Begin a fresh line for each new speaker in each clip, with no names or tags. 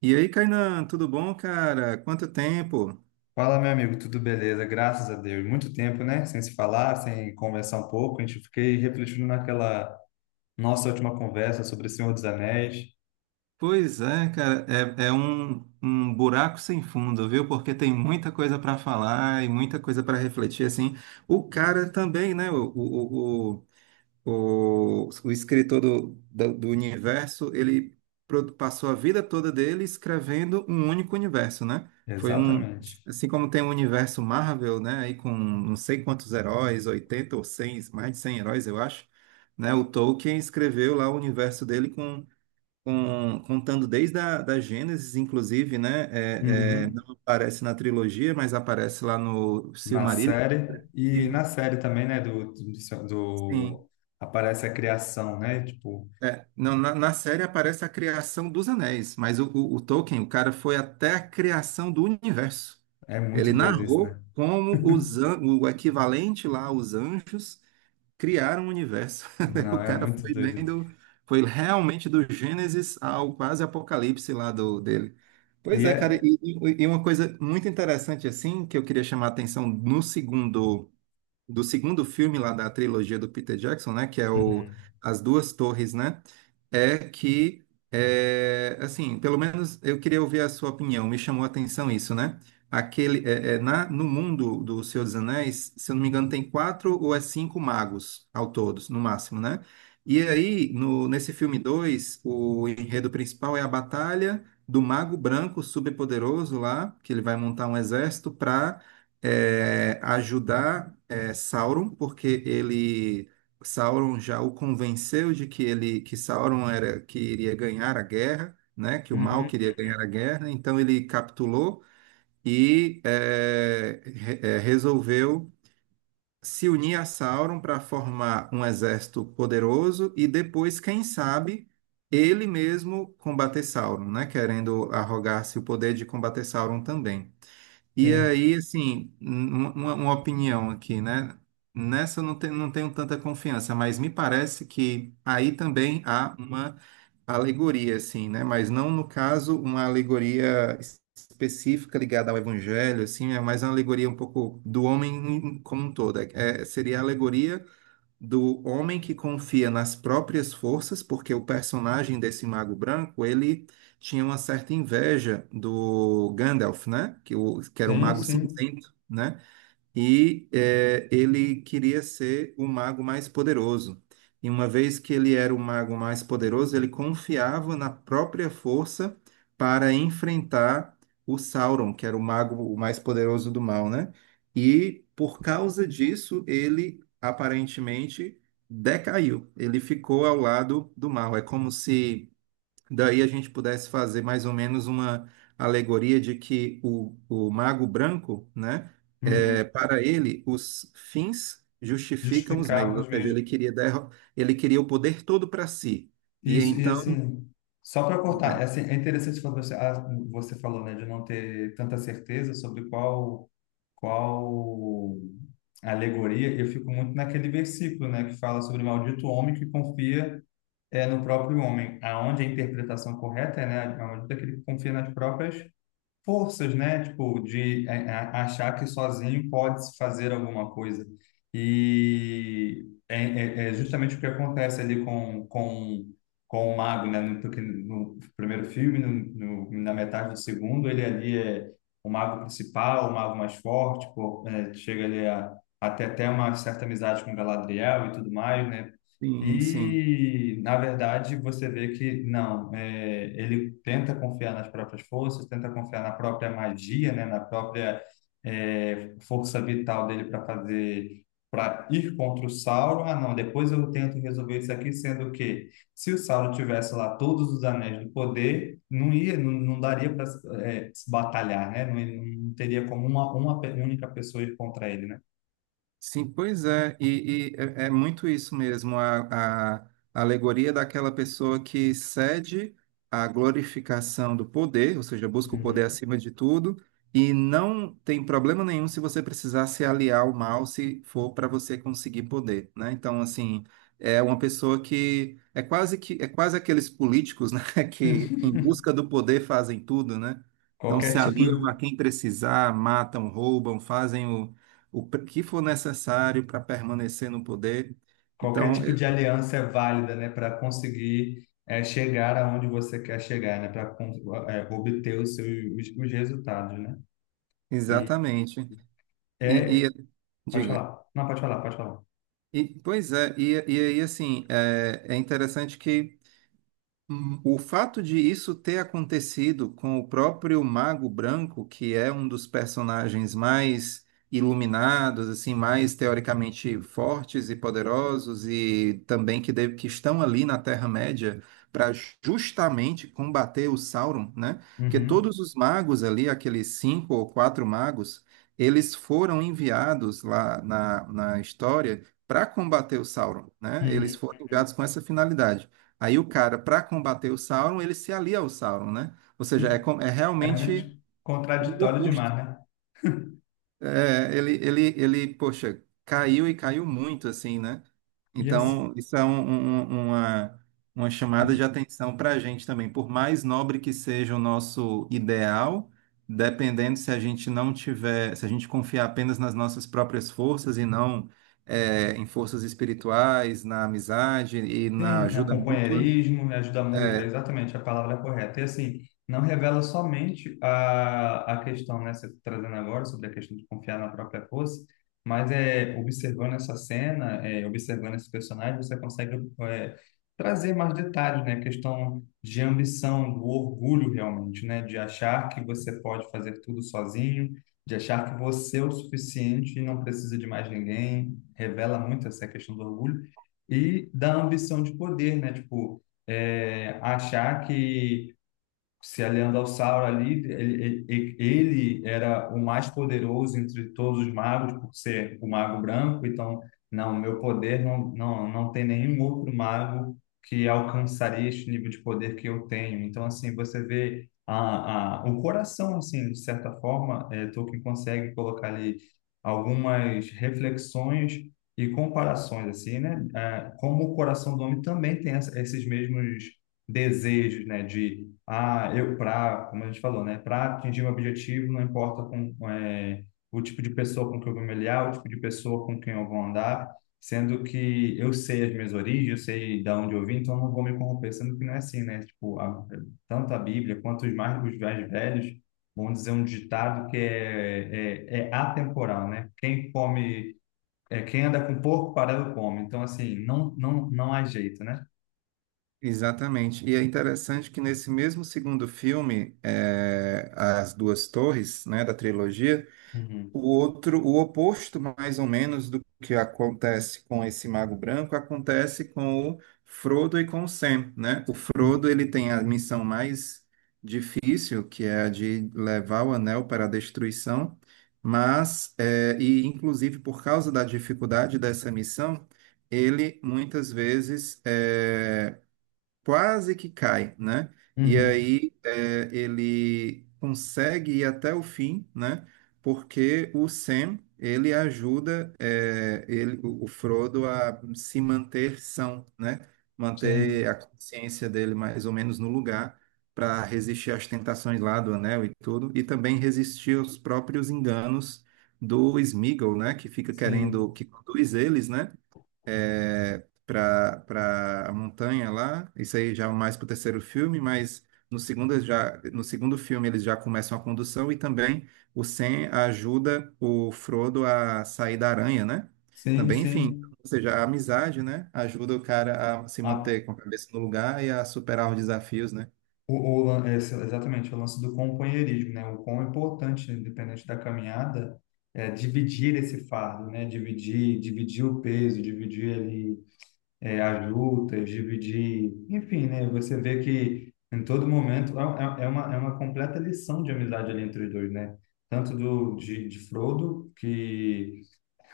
E aí, Kainan, tudo bom, cara? Quanto tempo?
Fala, meu amigo, tudo beleza? Graças a Deus. Muito tempo, né? Sem se falar, sem conversar um pouco. A gente fiquei refletindo naquela nossa última conversa sobre o Senhor dos Anéis.
Pois é, cara, é um buraco sem fundo, viu? Porque tem muita coisa para falar e muita coisa para refletir, assim. O cara também, né? O escritor do universo, ele passou a vida toda dele escrevendo um único universo, né? Foi um,
Exatamente.
assim como tem o universo Marvel, né? Aí com não sei quantos heróis, 80 ou 100, mais de 100 heróis, eu acho, né? O Tolkien escreveu lá o universo dele com contando desde a da Gênesis, inclusive, né? É,
Uhum.
não aparece na trilogia, mas aparece lá no
Na
Silmarillion.
série. E na série também, né?
Sim.
Aparece a criação, né? Tipo,
É, não, na série aparece a criação dos anéis, mas o Tolkien, o cara foi até a criação do universo.
é muito
Ele
doido isso,
narrou
né?
como o equivalente lá, os anjos, criaram o universo. O
Não, é
cara
muito
foi
doido.
foi realmente do Gênesis ao quase Apocalipse lá dele. Pois
E
é, cara,
é.
e uma coisa muito interessante assim, que eu queria chamar a atenção no segundo, do segundo filme lá da trilogia do Peter Jackson, né, que é o
Uhum.
As Duas Torres, né? É que, assim, pelo menos eu queria ouvir a sua opinião, me chamou a atenção isso, né? Aquele, é, é, na, no mundo do Senhor dos Anéis, se eu não me engano, tem quatro ou é cinco magos ao todos, no máximo, né? E aí, no, nesse filme 2 o enredo principal é a batalha do mago branco superpoderoso lá, que ele vai montar um exército para ajudar Sauron, porque ele Sauron já o convenceu de que ele que Sauron era que iria ganhar a guerra, né? Que o mal
Uhum.
queria ganhar a guerra, então ele capitulou e resolveu se unir a Sauron para formar um exército poderoso e depois, quem sabe, ele mesmo combater Sauron, né? Querendo arrogar-se o poder de combater Sauron também. E
Sim,
aí, assim, uma opinião aqui, né? Nessa eu não tenho tanta confiança, mas me parece que aí também há uma alegoria, assim, né? Mas não, no caso, uma alegoria específica ligada ao evangelho, assim, é mais uma alegoria um pouco do homem como um todo. É, seria a alegoria do homem que confia nas próprias forças, porque o personagem desse Mago Branco, ele tinha uma certa inveja do Gandalf, né? Que era o
sim,
Mago
sim.
Cinzento, né? E ele queria ser o mago mais poderoso. E uma vez que ele era o mago mais poderoso, ele confiava na própria força para enfrentar o Sauron, que era o mais poderoso do mal, né? E por causa disso, ele aparentemente decaiu. Ele ficou ao lado do mal. É como se daí a gente pudesse fazer mais ou menos uma alegoria de que o mago branco, né,
Uhum.
para ele, os fins justificam os meios,
Justificar
ou
os
seja,
meios.
ele queria o poder todo para si. E
Isso, e
então.
assim, só para
Vai.
cortar, é, assim, é interessante quando você, você falou, né, de não ter tanta certeza sobre qual alegoria. Eu fico muito naquele versículo, né, que fala sobre o maldito homem que confia no próprio homem, aonde a interpretação correta é, né, maldito aquele que confia nas próprias forças, né? Tipo, achar que sozinho pode se fazer alguma coisa. E é, é justamente o que acontece ali com o mago, né? No, porque no primeiro filme, na metade do segundo, ele ali é o mago principal, o mago mais forte, pô, é, chega ali a ter até uma certa amizade com Galadriel e tudo mais, né?
Sim, sim.
E, na verdade, você vê que não, é, ele tenta confiar nas próprias forças, tenta confiar na própria magia, né, na própria força vital dele para fazer, para ir contra o Sauron. Ah, não, depois eu tento resolver isso aqui, sendo que se o Sauron tivesse lá todos os anéis do poder, não ia, não daria para se batalhar, né? Não, não teria como única pessoa ir contra ele, né?
Sim, pois é, e é muito isso mesmo, a alegoria daquela pessoa que cede à glorificação do poder, ou seja, busca o poder
Uhum.
acima de tudo, e não tem problema nenhum se você precisar se aliar ao mal, se for para você conseguir poder, né? Então, assim, é uma pessoa que é quase aqueles políticos, né, que em busca do poder fazem tudo, né? Então, se
Qualquer tipo.
aliam a quem precisar, matam, roubam, fazem que for necessário para permanecer no poder.
Qualquer
Então,
tipo de aliança é válida, né, para conseguir é, chegar aonde você quer chegar, né, para obter os seus os resultados, né? E
exatamente. E, e-
é, pode
diga.
falar. Não, pode falar, pode falar.
E, pois é, e aí assim, é interessante que o fato de isso ter acontecido com o próprio Mago Branco, que é um dos personagens mais iluminados, assim, mais teoricamente fortes e poderosos, e também que, que estão ali na Terra-média para justamente combater o Sauron, né? Porque
Uhum,
todos os magos ali, aqueles cinco ou quatro magos, eles foram enviados lá na história para combater o Sauron, né? Eles
uhum,
foram enviados com essa finalidade. Aí o cara, para combater o Sauron, ele se alia ao Sauron, né? Ou seja,
uhum.
é
É
realmente
muito
o
contraditório
oposto.
demais, né?
É, ele, poxa, caiu e caiu muito, assim, né?
E assim,
Então, isso é uma chamada de atenção para a gente também. Por mais nobre que seja o nosso ideal, dependendo se a gente não tiver, se a gente confiar apenas nas nossas próprias forças e não em forças espirituais, na amizade e na
sim, né,
ajuda mútua.
companheirismo, né, ajuda mútua, é
É,
exatamente a palavra é correta. E assim, não revela somente a questão, né, você trazendo agora sobre a questão de confiar na própria força, mas é observando essa cena, é, observando esse personagem, você consegue é, trazer mais detalhes, né, questão de ambição, do orgulho realmente, né, de achar que você pode fazer tudo sozinho, de achar que você é o suficiente e não precisa de mais ninguém. Revela muito essa questão do orgulho e da ambição de poder, né? Tipo, é, achar que se aliando ao Sauron ali, ele era o mais poderoso entre todos os magos, por ser o mago branco. Então, não, meu poder não, não tem nenhum outro mago que alcançaria este nível de poder que eu tenho. Então, assim, você vê a, o coração, assim, de certa forma, é, Tolkien consegue colocar ali algumas reflexões e comparações, assim, né? É, como o coração do homem também tem essa, esses mesmos desejos, né, de ah, eu para, como a gente falou, né, para atingir um objetivo, não importa com é, o tipo de pessoa com quem eu vou me aliar, o tipo de pessoa com quem eu vou andar, sendo que eu sei as minhas origens, eu sei de onde eu vim, então eu não vou me corromper, sendo que não é assim, né? Tipo, a, tanto a Bíblia quanto os mais velhos vão dizer um ditado que é, é atemporal, né? Quem come é, quem anda com porco, parado come. Então, assim, não há jeito, né?
exatamente. E é interessante que nesse mesmo segundo filme, As Duas Torres, né, da trilogia,
Uhum.
o outro, o oposto mais ou menos do que acontece com esse Mago Branco, acontece com o Frodo e com o Sam, né? O Frodo, ele tem a missão mais difícil, que é a de levar o anel para a destruição, mas, e inclusive por causa da dificuldade dessa missão, ele muitas vezes quase que cai, né? E
Uhum.
aí ele consegue ir até o fim, né? Porque o Sam ele ajuda é, ele, o Frodo a se manter são, né? Manter
Sim,
a consciência dele mais ou menos no lugar para resistir às tentações lá do Anel e tudo, e também resistir aos próprios enganos do Sméagol, né? Que fica
sim,
querendo que conduz eles, né? é, para a montanha lá. Isso aí já é mais para o terceiro filme, mas no segundo filme eles já começam a condução e também o Sam ajuda o Frodo a sair da aranha, né?
sim,
Também, enfim,
sim.
ou seja, a amizade, né, ajuda o cara a se
A,
manter com a cabeça no lugar e a superar os desafios, né?
exatamente, o lance do companheirismo, né? O quão importante, independente da caminhada, é dividir esse fardo, né? Dividir o peso, dividir ali as lutas, dividir, enfim, né? Você vê que em todo momento é uma completa lição de amizade ali entre os dois, né? Tanto do, de Frodo, que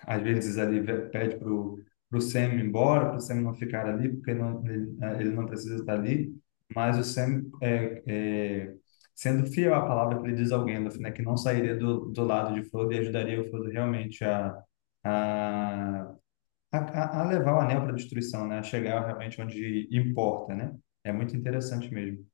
às vezes ali pede pro Sam ir embora, pro Sam não ficar ali, porque não, ele, ele não precisa estar ali, mas o Sam sendo fiel à palavra que ele diz ao Gandalf, né, que não sairia do lado de Frodo e ajudaria o Frodo realmente a, a levar o anel para a destruição, né, a chegar realmente onde importa, né? É muito interessante mesmo.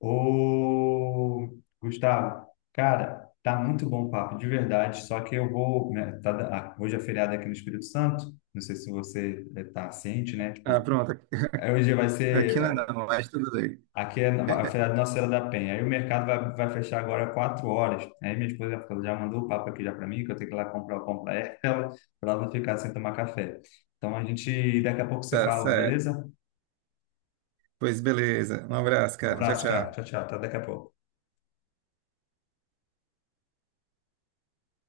Ô, Gustavo, cara, tá muito bom o papo, de verdade. Só que eu vou, né, hoje é feriado aqui no Espírito Santo. Não sei se você tá ciente, né?
Ah,
Tipo,
pronto.
hoje vai
Aqui não, é
ser
não, mas tudo bem.
aqui é a feriado de Nossa Senhora da Penha. Aí o mercado vai fechar agora 4 horas. Aí minha esposa já mandou o papo aqui já para mim que eu tenho que ir lá comprar o pão para ela, para ela não ficar sem tomar café. Então a gente daqui a pouco se
Tá
fala,
certo.
beleza?
Pois beleza. Um abraço,
Um
cara. Tchau,
abraço, cara.
tchau.
Tchau, tchau. Até daqui a pouco.